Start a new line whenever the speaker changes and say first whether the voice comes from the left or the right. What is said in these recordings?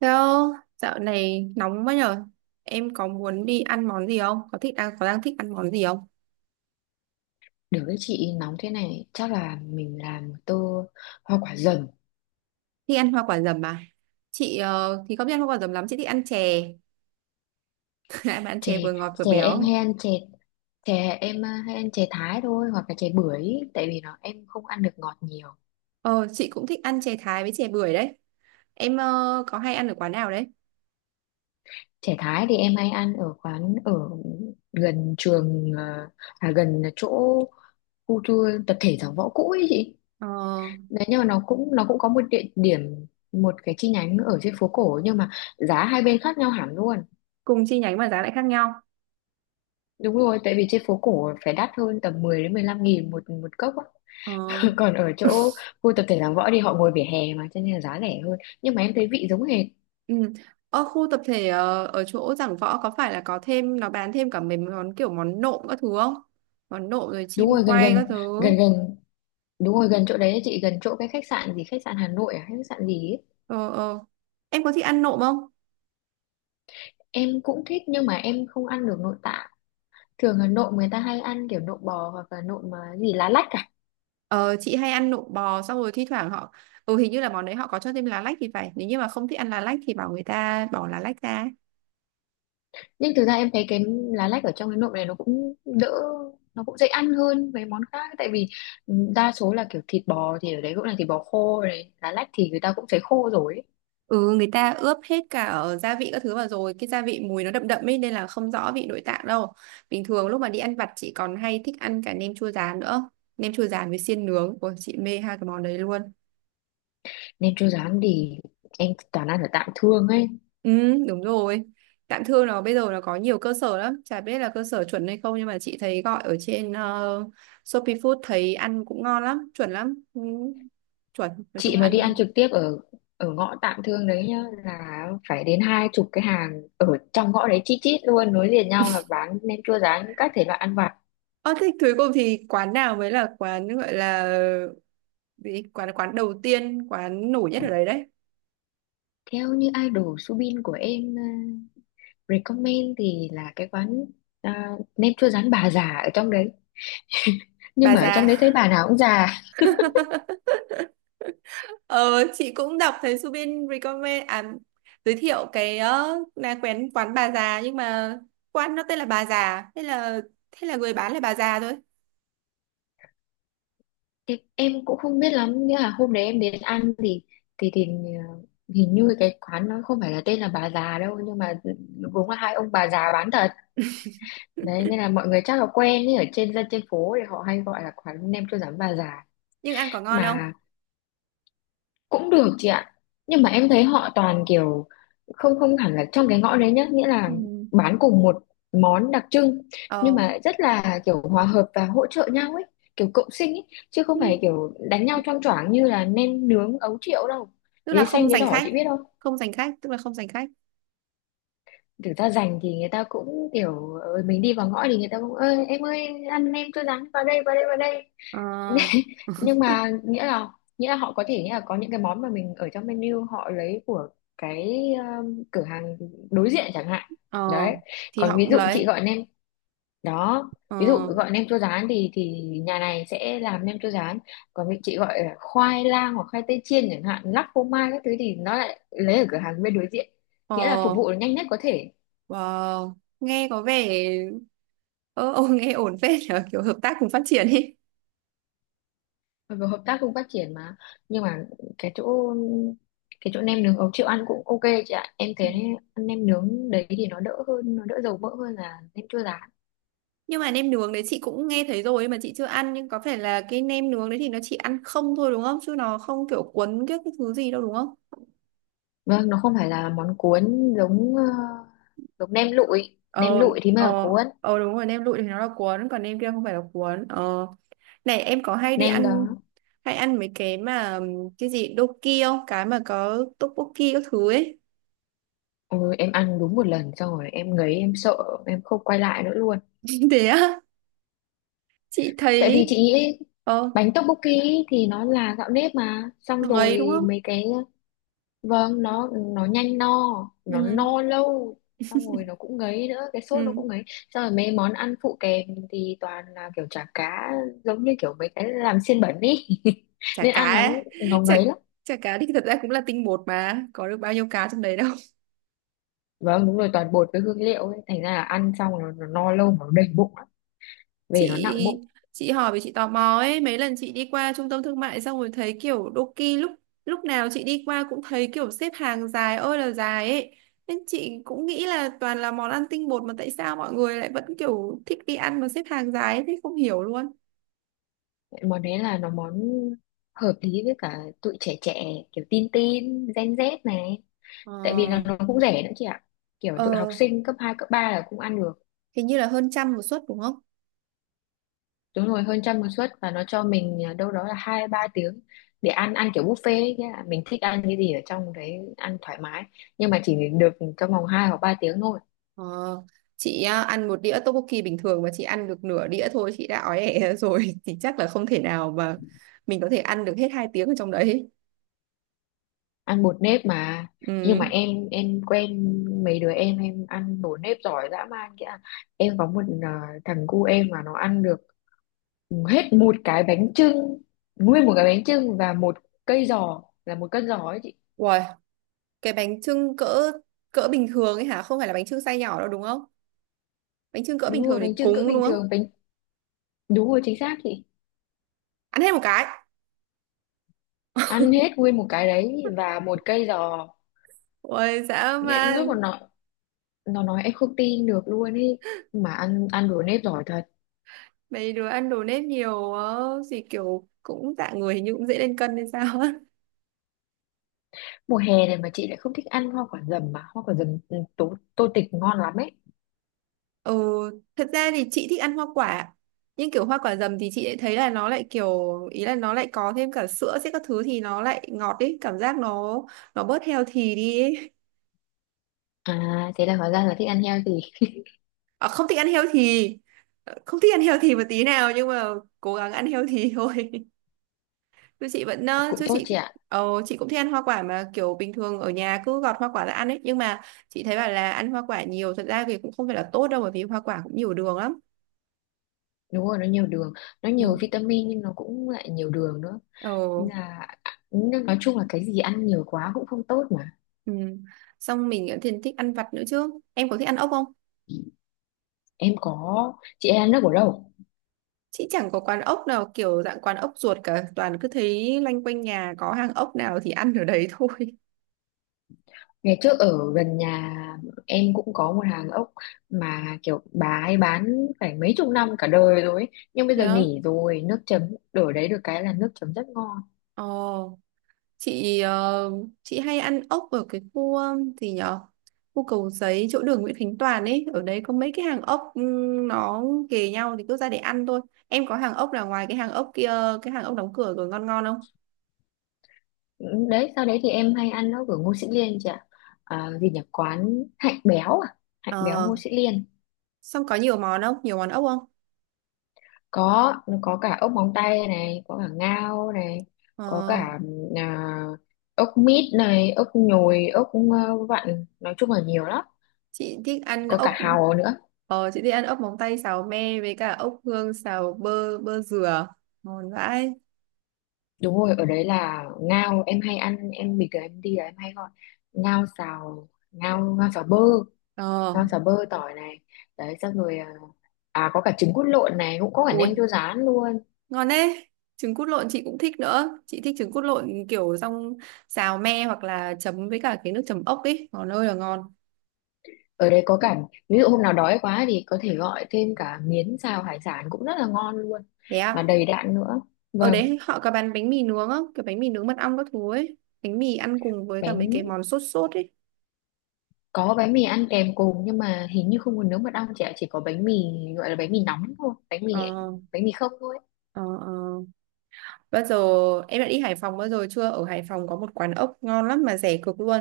right: Theo, dạo này nóng quá nhở. Em có muốn đi ăn món gì không? Có thích đang có đang thích ăn món gì không?
left: Được, với chị nóng thế này chắc là mình làm một tô hoa quả dầm.
right: Thích ăn hoa quả dầm à? Chị thì không thích ăn hoa quả dầm lắm, chị thích ăn chè. Lại ăn
left: chè
right: chè vừa ngọt vừa
left: chè em
right: béo.
left: hay ăn chè chè em hay ăn chè Thái thôi, hoặc là chè bưởi, tại vì em không ăn được ngọt nhiều.
right: Ờ, chị cũng thích ăn chè Thái với chè bưởi đấy. Em có hay ăn ở quán nào đấy?
left: Chè Thái thì em hay ăn ở quán ở gần trường, gần chỗ khu tour tập thể Giảng Võ cũ ấy chị.
right: Ờ,
left: Đấy, nhưng mà nó cũng có một địa điểm, một cái chi nhánh ở trên phố cổ, nhưng mà giá hai bên khác nhau hẳn luôn.
right: cùng chi nhánh mà giá lại khác nhau.
left: Đúng rồi, tại vì trên phố cổ phải đắt hơn, tầm 10 đến 15 nghìn một một cốc á.
right: Ờ,
left: Còn ở chỗ khu tập thể Giảng Võ thì họ ngồi vỉa hè mà, cho nên là giá rẻ hơn. Nhưng mà em thấy vị giống hệt.
right: ừ. Ở khu tập thể ở chỗ Giảng Võ có phải là có thêm nó bán thêm cả mấy món kiểu món nộm các thứ không? Món nộm rồi
left: Đúng
right: chim
left: rồi, gần
right: quay
left: gần
right: các thứ.
left: gần gần đúng rồi, gần chỗ đấy ấy chị, gần chỗ cái khách sạn gì, khách sạn Hà Nội khách sạn gì ấy.
right: Ờ, ờ. Em có thích ăn nộm không?
left: Em cũng thích nhưng mà em không ăn được nội tạng. Thường là nộm người ta hay ăn kiểu nộm bò hoặc là nộm gì lá lách cả.
right: Ờ, chị hay ăn nộm bò xong rồi thi thoảng họ hình như là món đấy họ có cho thêm lá lách thì phải, nếu như mà không thích ăn lá lách thì bảo người ta bỏ lá lách ra.
left: Nhưng thực ra em thấy cái lá lách ở trong cái nộm này nó cũng đỡ, nó cũng dễ ăn hơn mấy món khác. Tại vì đa số là kiểu thịt bò, thì ở đấy cũng là thịt bò khô này, lá lách thì người ta cũng phải khô rồi ấy.
right: Ừ, người ta ướp hết cả ở gia vị các thứ vào rồi cái gia vị mùi nó đậm đậm ấy nên là không rõ vị nội tạng đâu. Bình thường lúc mà đi ăn vặt chị còn hay thích ăn cả nem chua rán nữa. Nem chua rán với xiên nướng, ôi chị mê hai cái món đấy luôn.
left: Nên chưa dám thì em toàn ăn ở Tạm Thương ấy.
right: Ừ, đúng rồi. Tạm thương nó bây giờ nó có nhiều cơ sở lắm, chả biết là cơ sở chuẩn hay không nhưng mà chị thấy gọi ở trên Shopee Food thấy ăn cũng ngon lắm, chuẩn lắm. Ừ, chuẩn, nói chung
left: Chị
right: là
left: mà
right: ăn
left: đi ăn
right: ngon.
left: trực tiếp ở ở ngõ Tạm Thương đấy nhá là phải đến 20 cái hàng ở trong ngõ đấy, chít chít luôn, nối liền nhau, là bán nem chua rán các thể loại ăn vặt.
right: Ờ, thế cuối cùng thì quán nào mới là quán gọi là gì? Quán quán đầu tiên, quán nổi nhất ở đấy đấy.
left: Theo như idol Subin của em recommend thì là cái quán à, nem chua rán bà già ở trong đấy. Nhưng
right: Bà
left: mà ở
right: già.
left: trong đấy thấy bà nào cũng già.
right: Ờ, chị cũng đọc thấy Subin recommend à, giới thiệu cái là quán quán bà già nhưng mà quán nó tên là bà già, thế là người bán là bà già thôi.
left: Thì em cũng không biết lắm, nhưng mà hôm đấy em đến ăn thì thì ờ, hình như cái quán nó không phải là tên là bà già đâu, nhưng mà đúng là hai ông bà già bán thật. Đấy, nên là mọi người chắc là quen ấy, ở trên dân trên phố thì họ hay gọi là quán nem chua rán bà già.
right: Nhưng ăn có ngon không?
left: Mà cũng được chị ạ, nhưng mà em thấy họ toàn kiểu không không hẳn là trong cái ngõ đấy nhá, nghĩa là
right: Ừ.
left: bán cùng một món đặc trưng, nhưng
right: Ờ.
left: mà rất là kiểu hòa hợp và hỗ trợ nhau ấy, kiểu cộng sinh ấy, chứ
right: Ừ.
left: không phải kiểu đánh nhau choang choảng như là nem nướng Ấu Triệu đâu.
right: Tức là
left: Ghế
right: không
left: xanh ghế
right: giành
left: đỏ
right: khách.
left: chị biết không.
right: Không giành khách, tức là không giành khách.
left: Thực ra rành thì người ta cũng kiểu mình đi vào ngõ thì người ta cũng ơi em ơi ăn nem cho rán vào đây vào đây vào đây.
right: Ờ.
left: Nhưng mà nghĩa là, nghĩa là họ có thể nghĩa là có những cái món mà mình ở trong menu, họ lấy của cái cửa hàng đối diện chẳng hạn.
right: Ờ.
left: Đấy,
right: Thì
left: còn
right: họ
left: ví
right: cũng
left: dụ chị
right: lấy.
left: gọi nem đó, ví dụ
right: Ờ.
left: gọi nem chua rán thì nhà này sẽ làm nem chua rán, còn vị chị gọi là khoai lang hoặc khoai tây chiên chẳng hạn, lắc phô mai các thứ, thì nó lại lấy ở cửa hàng bên đối diện.
right: ờ
left: Nghĩa là phục vụ nhanh nhất có thể.
right: wow, nghe có vẻ ờ nghe ổn phết nhở, kiểu hợp tác cùng phát triển đi.
left: Mặc dù hợp tác cùng phát triển mà, nhưng mà cái chỗ cái chỗ nem nướng Ấu Triệu ăn cũng ok chị ạ, em thấy ăn nem nướng đấy thì nó đỡ hơn, nó đỡ dầu mỡ hơn là nem chua rán.
right: Nhưng mà nem nướng đấy chị cũng nghe thấy rồi mà chị chưa ăn, nhưng có phải là cái nem nướng đấy thì nó chỉ ăn không thôi đúng không, chứ nó không kiểu cuốn cái thứ gì đâu đúng không?
left: Vâng, nó không phải là món cuốn, giống giống nem lụi. Nem
right: Ờ,
left: lụi thì mới là
right: ờ,
left: cuốn.
right: ờ, đúng rồi, nem lụi thì nó là cuốn còn nem kia không phải là cuốn. Ờ này em có hay đi
left: Nem
right: ăn
left: đó.
right: hay ăn mấy cái mà cái gì doki không, cái mà có tteokbokki các thứ ấy?
left: Ừ, em ăn đúng một lần xong rồi em ngấy, em sợ, em không quay lại nữa luôn.
right: Thế á? Chị
left: Tại
right: thấy.
left: vì chị nghĩ
right: Ờ.
left: bánh tteokbokki thì nó là gạo nếp mà, xong
right: Nó ngấy đúng
left: rồi
right: không?
left: mấy cái. Vâng, nó nhanh no,
right: Ừ,
left: nó no lâu, xong rồi nó cũng ngấy nữa, cái sốt
right: ừ.
left: nó cũng ngấy, xong rồi mấy món ăn phụ kèm thì toàn là kiểu chả cá, giống như kiểu mấy cái làm xiên bẩn ý.
right: Chả
left: Nên
right: cá
left: ăn
right: ấy.
left: nó
right: chả
left: ngấy lắm.
right: chả cá thì thật ra cũng là tinh bột mà có được bao nhiêu cá trong đấy đâu.
left: Vâng đúng rồi, toàn bột với hương liệu ấy. Thành ra là ăn xong rồi nó no lâu mà nó đầy bụng lắm, về nó nặng bụng.
right: Chị chị hỏi vì chị tò mò ấy, mấy lần chị đi qua trung tâm thương mại xong rồi thấy kiểu Doki lúc lúc nào chị đi qua cũng thấy kiểu xếp hàng dài ơi là dài ấy, nên chị cũng nghĩ là toàn là món ăn tinh bột mà tại sao mọi người lại vẫn kiểu thích đi ăn mà xếp hàng dài ấy, thế không hiểu luôn.
left: Món đấy là món hợp lý với cả tụi trẻ trẻ, kiểu tin tin gen Z này.
right: Ờ.
left: Tại vì là nó cũng rẻ nữa chị ạ, kiểu tụi học
right: ờ
left: sinh cấp 2 cấp 3 là cũng ăn được.
right: hình như là hơn trăm một suất đúng không?
left: Đúng rồi hơn trăm một suất, và nó cho mình đâu đó là 2 3 tiếng để ăn ăn kiểu buffet ấy, nghĩa là mình thích ăn cái gì ở trong đấy ăn thoải mái, nhưng mà chỉ được trong vòng 2 hoặc 3 tiếng thôi.
right: Ờ, chị à, ăn một đĩa tteokbokki bình thường mà chị ăn được nửa đĩa thôi, chị đã ói ẻ rồi thì chắc là không thể nào mà mình có thể ăn được hết hai tiếng ở trong đấy.
left: Ăn bột nếp mà. Nhưng
right: Ừ.
left: mà em quen mấy đứa em ăn bột nếp giỏi dã man kia. Em có một thằng cu em mà nó ăn được hết một cái bánh chưng, nguyên một cái bánh chưng và một cây giò, là một cân giò ấy chị.
right: Uầy, cái bánh chưng cỡ cỡ bình thường ấy hả, không phải là bánh chưng size nhỏ đâu đúng không? Bánh chưng cỡ
left: Đúng
right: bình thường
left: rồi,
right: để
left: bánh chưng cỡ
right: cúng đúng
left: bình
right: không?
left: thường. Đúng rồi, chính xác chị.
right: Ăn hết một cái.
left: Ăn hết nguyên một cái đấy và một cây giò.
right: Ôi dã
left: Nghĩa lúc mà
right: man.
left: nó nói em không tin được luôn ý, mà ăn ăn đồ nếp giỏi thật.
right: Mấy đứa ăn đồ nếp nhiều quá, gì kiểu cũng dạng người hình như cũng dễ lên cân hay sao á.
left: Mùa hè này mà chị lại không thích ăn hoa quả dầm, mà hoa quả dầm tô tịch ngon lắm ấy.
right: Ừ. Thật ra thì chị thích ăn hoa quả, nhưng kiểu hoa quả dầm thì chị lại thấy là nó lại kiểu ý là nó lại có thêm cả sữa sẽ các thứ thì nó lại ngọt ấy, cảm giác nó bớt healthy đi ấy.
left: À, thế là hóa ra là thích ăn heo thì
right: À, không thích ăn healthy. Ờ, không thích ăn healthy một tí nào nhưng mà cố gắng ăn healthy thôi. Chú chị vẫn ờ,
left: cũng
right: chú
left: tốt
right: chị
left: chị
right: cũng-
left: ạ.
right: Ờ, chị cũng thích ăn hoa quả mà kiểu bình thường ở nhà cứ gọt hoa quả ra ăn ấy, nhưng mà chị thấy bảo là ăn hoa quả nhiều thật ra thì cũng không phải là tốt đâu bởi vì hoa quả cũng nhiều đường lắm.
left: Đúng rồi, nó nhiều đường, nó
right: Ừ.
left: nhiều vitamin nhưng nó cũng lại nhiều đường nữa.
right: Ờ.
left: Nên là nên nói chung là cái gì ăn nhiều quá cũng không tốt mà.
right: Ừ. Xong mình cũng thì thích ăn vặt nữa chứ, em có thích ăn ốc không?
left: Em có. Chị em ăn nước ở đâu?
right: Chị chẳng có quán ốc nào kiểu dạng quán ốc ruột cả, toàn cứ thấy loanh quanh nhà có hàng ốc nào thì ăn ở đấy thôi.
left: Ngày trước ở gần nhà em cũng có một hàng ốc, mà kiểu bà ấy bán phải mấy chục năm, cả đời rồi ấy. Nhưng bây giờ
right: Đó.
left: nghỉ rồi. Nước chấm đổi đấy, được cái là nước chấm rất ngon.
right: Ờ chị ờ, chị hay ăn ốc ở cái khu gì nhở, khu Cầu Giấy chỗ đường Nguyễn Khánh Toàn ấy, ở đấy có mấy cái hàng ốc nó kề nhau thì cứ ra để ăn thôi. Em có hàng ốc là ngoài cái hàng ốc kia, cái hàng ốc đóng cửa rồi, ngon ngon không?
left: Ừ. Đấy, sau đấy thì em hay ăn ốc ở Ngô Sĩ Liên chị ạ. Gì nhỉ? Quán Hạnh Béo à? Hạnh Béo
right: Ờ.
left: Ngô Sĩ Liên.
right: Xong có nhiều món không, nhiều món ốc không?
left: Có, nó có cả ốc móng tay này, có cả ngao này, có
right: Ờ,
left: cả à, ốc mít này, ốc nhồi, ốc vặn. Nói chung là nhiều lắm.
right: chị thích ăn
left: Có cả
right: ốc.
left: hàu nữa.
right: Ờ, chị thích ăn ốc móng tay xào me với cả ốc hương xào bơ bơ dừa ngon vãi.
left: Đúng rồi, ở đấy là ngao em hay ăn, em bình thường em đi là em hay gọi ngao xào, ngao
right: Ờ.
left: ngao xào bơ tỏi này. Đấy xong rồi có cả trứng cút lộn này, cũng có cả
right: Ui,
left: nem chua rán luôn.
right: ngon đấy. Trứng cút lộn chị cũng thích nữa, chị thích trứng cút lộn kiểu xong xào me hoặc là chấm với cả cái nước chấm ốc ấy ngon ơi là ngon.
left: Ở đây có cả ví dụ hôm nào đói quá thì có thể gọi thêm cả miến xào hải sản, cũng rất là ngon luôn
right: Thế
left: mà
right: à?
left: đầy đặn nữa.
right: Ở
left: Vâng,
right: đấy họ có bán bánh mì nướng không, cái bánh mì nướng mật ong các thứ ấy, bánh mì ăn cùng với cả mấy
left: bánh
right: cái món sốt sốt ấy?
left: có bánh mì ăn kèm cùng, nhưng mà hình như không có nướng mật ong chị, chỉ có bánh mì, gọi là bánh mì nóng thôi,
right: Ờ,
left: bánh mì không thôi.
right: ờ, ờ. Bao giờ em đã đi Hải Phòng bao giờ chưa, ở Hải Phòng có một quán ốc ngon lắm mà rẻ cực luôn.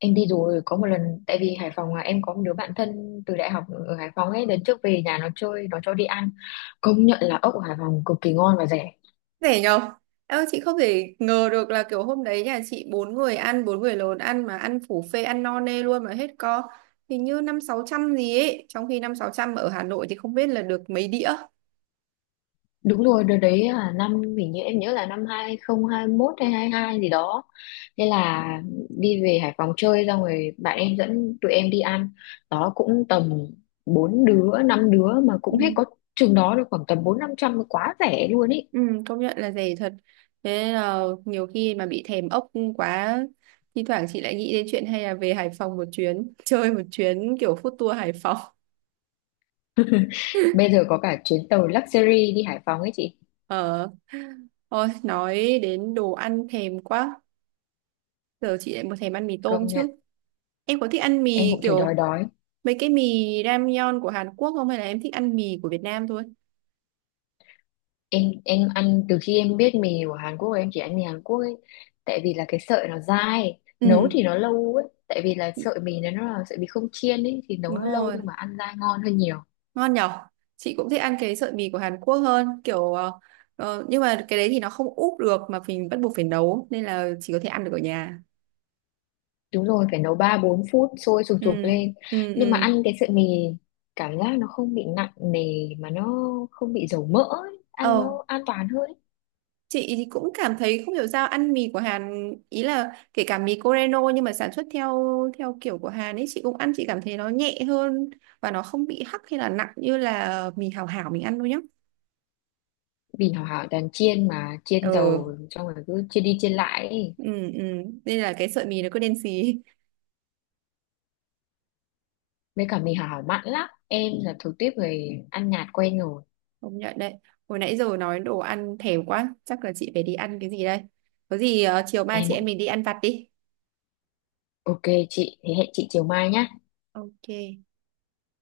left: Em đi rồi, có một lần, tại vì Hải Phòng em có một đứa bạn thân từ đại học ở Hải Phòng ấy, lần trước về nhà nó chơi nó cho đi ăn. Công nhận là ốc ở Hải Phòng cực kỳ ngon và rẻ.
right: Rẻ nhờ. Em ơi, chị không thể ngờ được là kiểu hôm đấy nhà chị bốn người ăn, bốn người lớn ăn mà ăn phủ phê ăn no nê luôn mà hết co, hình như năm sáu trăm gì ấy, trong khi năm sáu trăm ở Hà Nội thì không biết là được mấy đĩa.
left: Đúng rồi, đợt đấy là năm, hình như em nhớ là năm 2021 hay 22 gì đó. Thế là đi về Hải Phòng chơi, xong rồi bạn em dẫn tụi em đi ăn, đó cũng tầm bốn đứa năm đứa mà
right: Ừ.
left: cũng hết có chừng đó, được khoảng tầm 400 500, quá rẻ luôn ý.
right: Ừ, công nhận là rẻ thật, thế nên là nhiều khi mà bị thèm ốc quá, thi thoảng chị lại nghĩ đến chuyện hay là về Hải Phòng một chuyến chơi một chuyến kiểu food tour Hải Phòng.
left: Bây giờ có cả chuyến tàu luxury đi Hải Phòng ấy chị.
right: Ờ. Thôi nói đến đồ ăn thèm quá, giờ chị lại muốn thèm ăn mì tôm
left: Công nhận.
right: chứ. Em có thích ăn
left: Em
right: mì
left: cũng thấy đói
right: kiểu
left: đói.
right: mấy cái mì ramyeon của Hàn Quốc không, hay là em thích ăn mì của Việt Nam thôi?
left: Em ăn từ khi em biết mì của Hàn Quốc, em chỉ ăn mì Hàn Quốc ấy. Tại vì là cái sợi nó dai, nấu
right: Ừ.
left: thì nó lâu ấy, tại vì là sợi mì nó là sợi mì không chiên ấy, thì
right: Đúng
left: nấu nó lâu
right: rồi.
left: nhưng mà ăn dai ngon hơn nhiều.
right: Ngon nhở. Chị cũng thích ăn cái sợi mì của Hàn Quốc hơn kiểu. Ờ, ờ, nhưng mà cái đấy thì nó không úp được mà mình bắt buộc phải nấu nên là chỉ có thể ăn được ở nhà.
left: Đúng rồi, phải nấu 3 4 phút sôi sùng sục
right: Ừ,
left: lên.
right: ừ,
left: Nhưng mà
right: ừ.
left: ăn cái sợi mì cảm giác nó không bị nặng nề, mà nó không bị dầu mỡ ấy, ăn
right: Ờ,
left: nó an toàn hơn ấy.
right: chị thì cũng cảm thấy không hiểu sao ăn mì của Hàn ý là kể cả mì Coreno nhưng mà sản xuất theo theo kiểu của Hàn ấy, chị cũng ăn chị cảm thấy nó nhẹ hơn và nó không bị hắc hay là nặng như là mì Hảo Hảo mình ăn đâu nhá.
left: Vì Hảo Hảo toàn chiên mà,
right: Ờ.
left: chiên dầu xong rồi cứ chiên đi chiên lại ấy.
right: Ừ, ừ. Nên là cái sợi mì nó cứ đen xì.
left: Với cả mì Hảo Hảo mặn lắm, em là thuộc tiếp người ăn nhạt quen rồi.
right: Công nhận đấy. Hồi nãy giờ nói đồ ăn thèm quá chắc là chị phải đi ăn cái gì đây, có gì chiều mai
left: Em
right: chị em mình đi ăn vặt đi.
left: ok chị, thế hẹn chị chiều mai nhá.
right: Ok.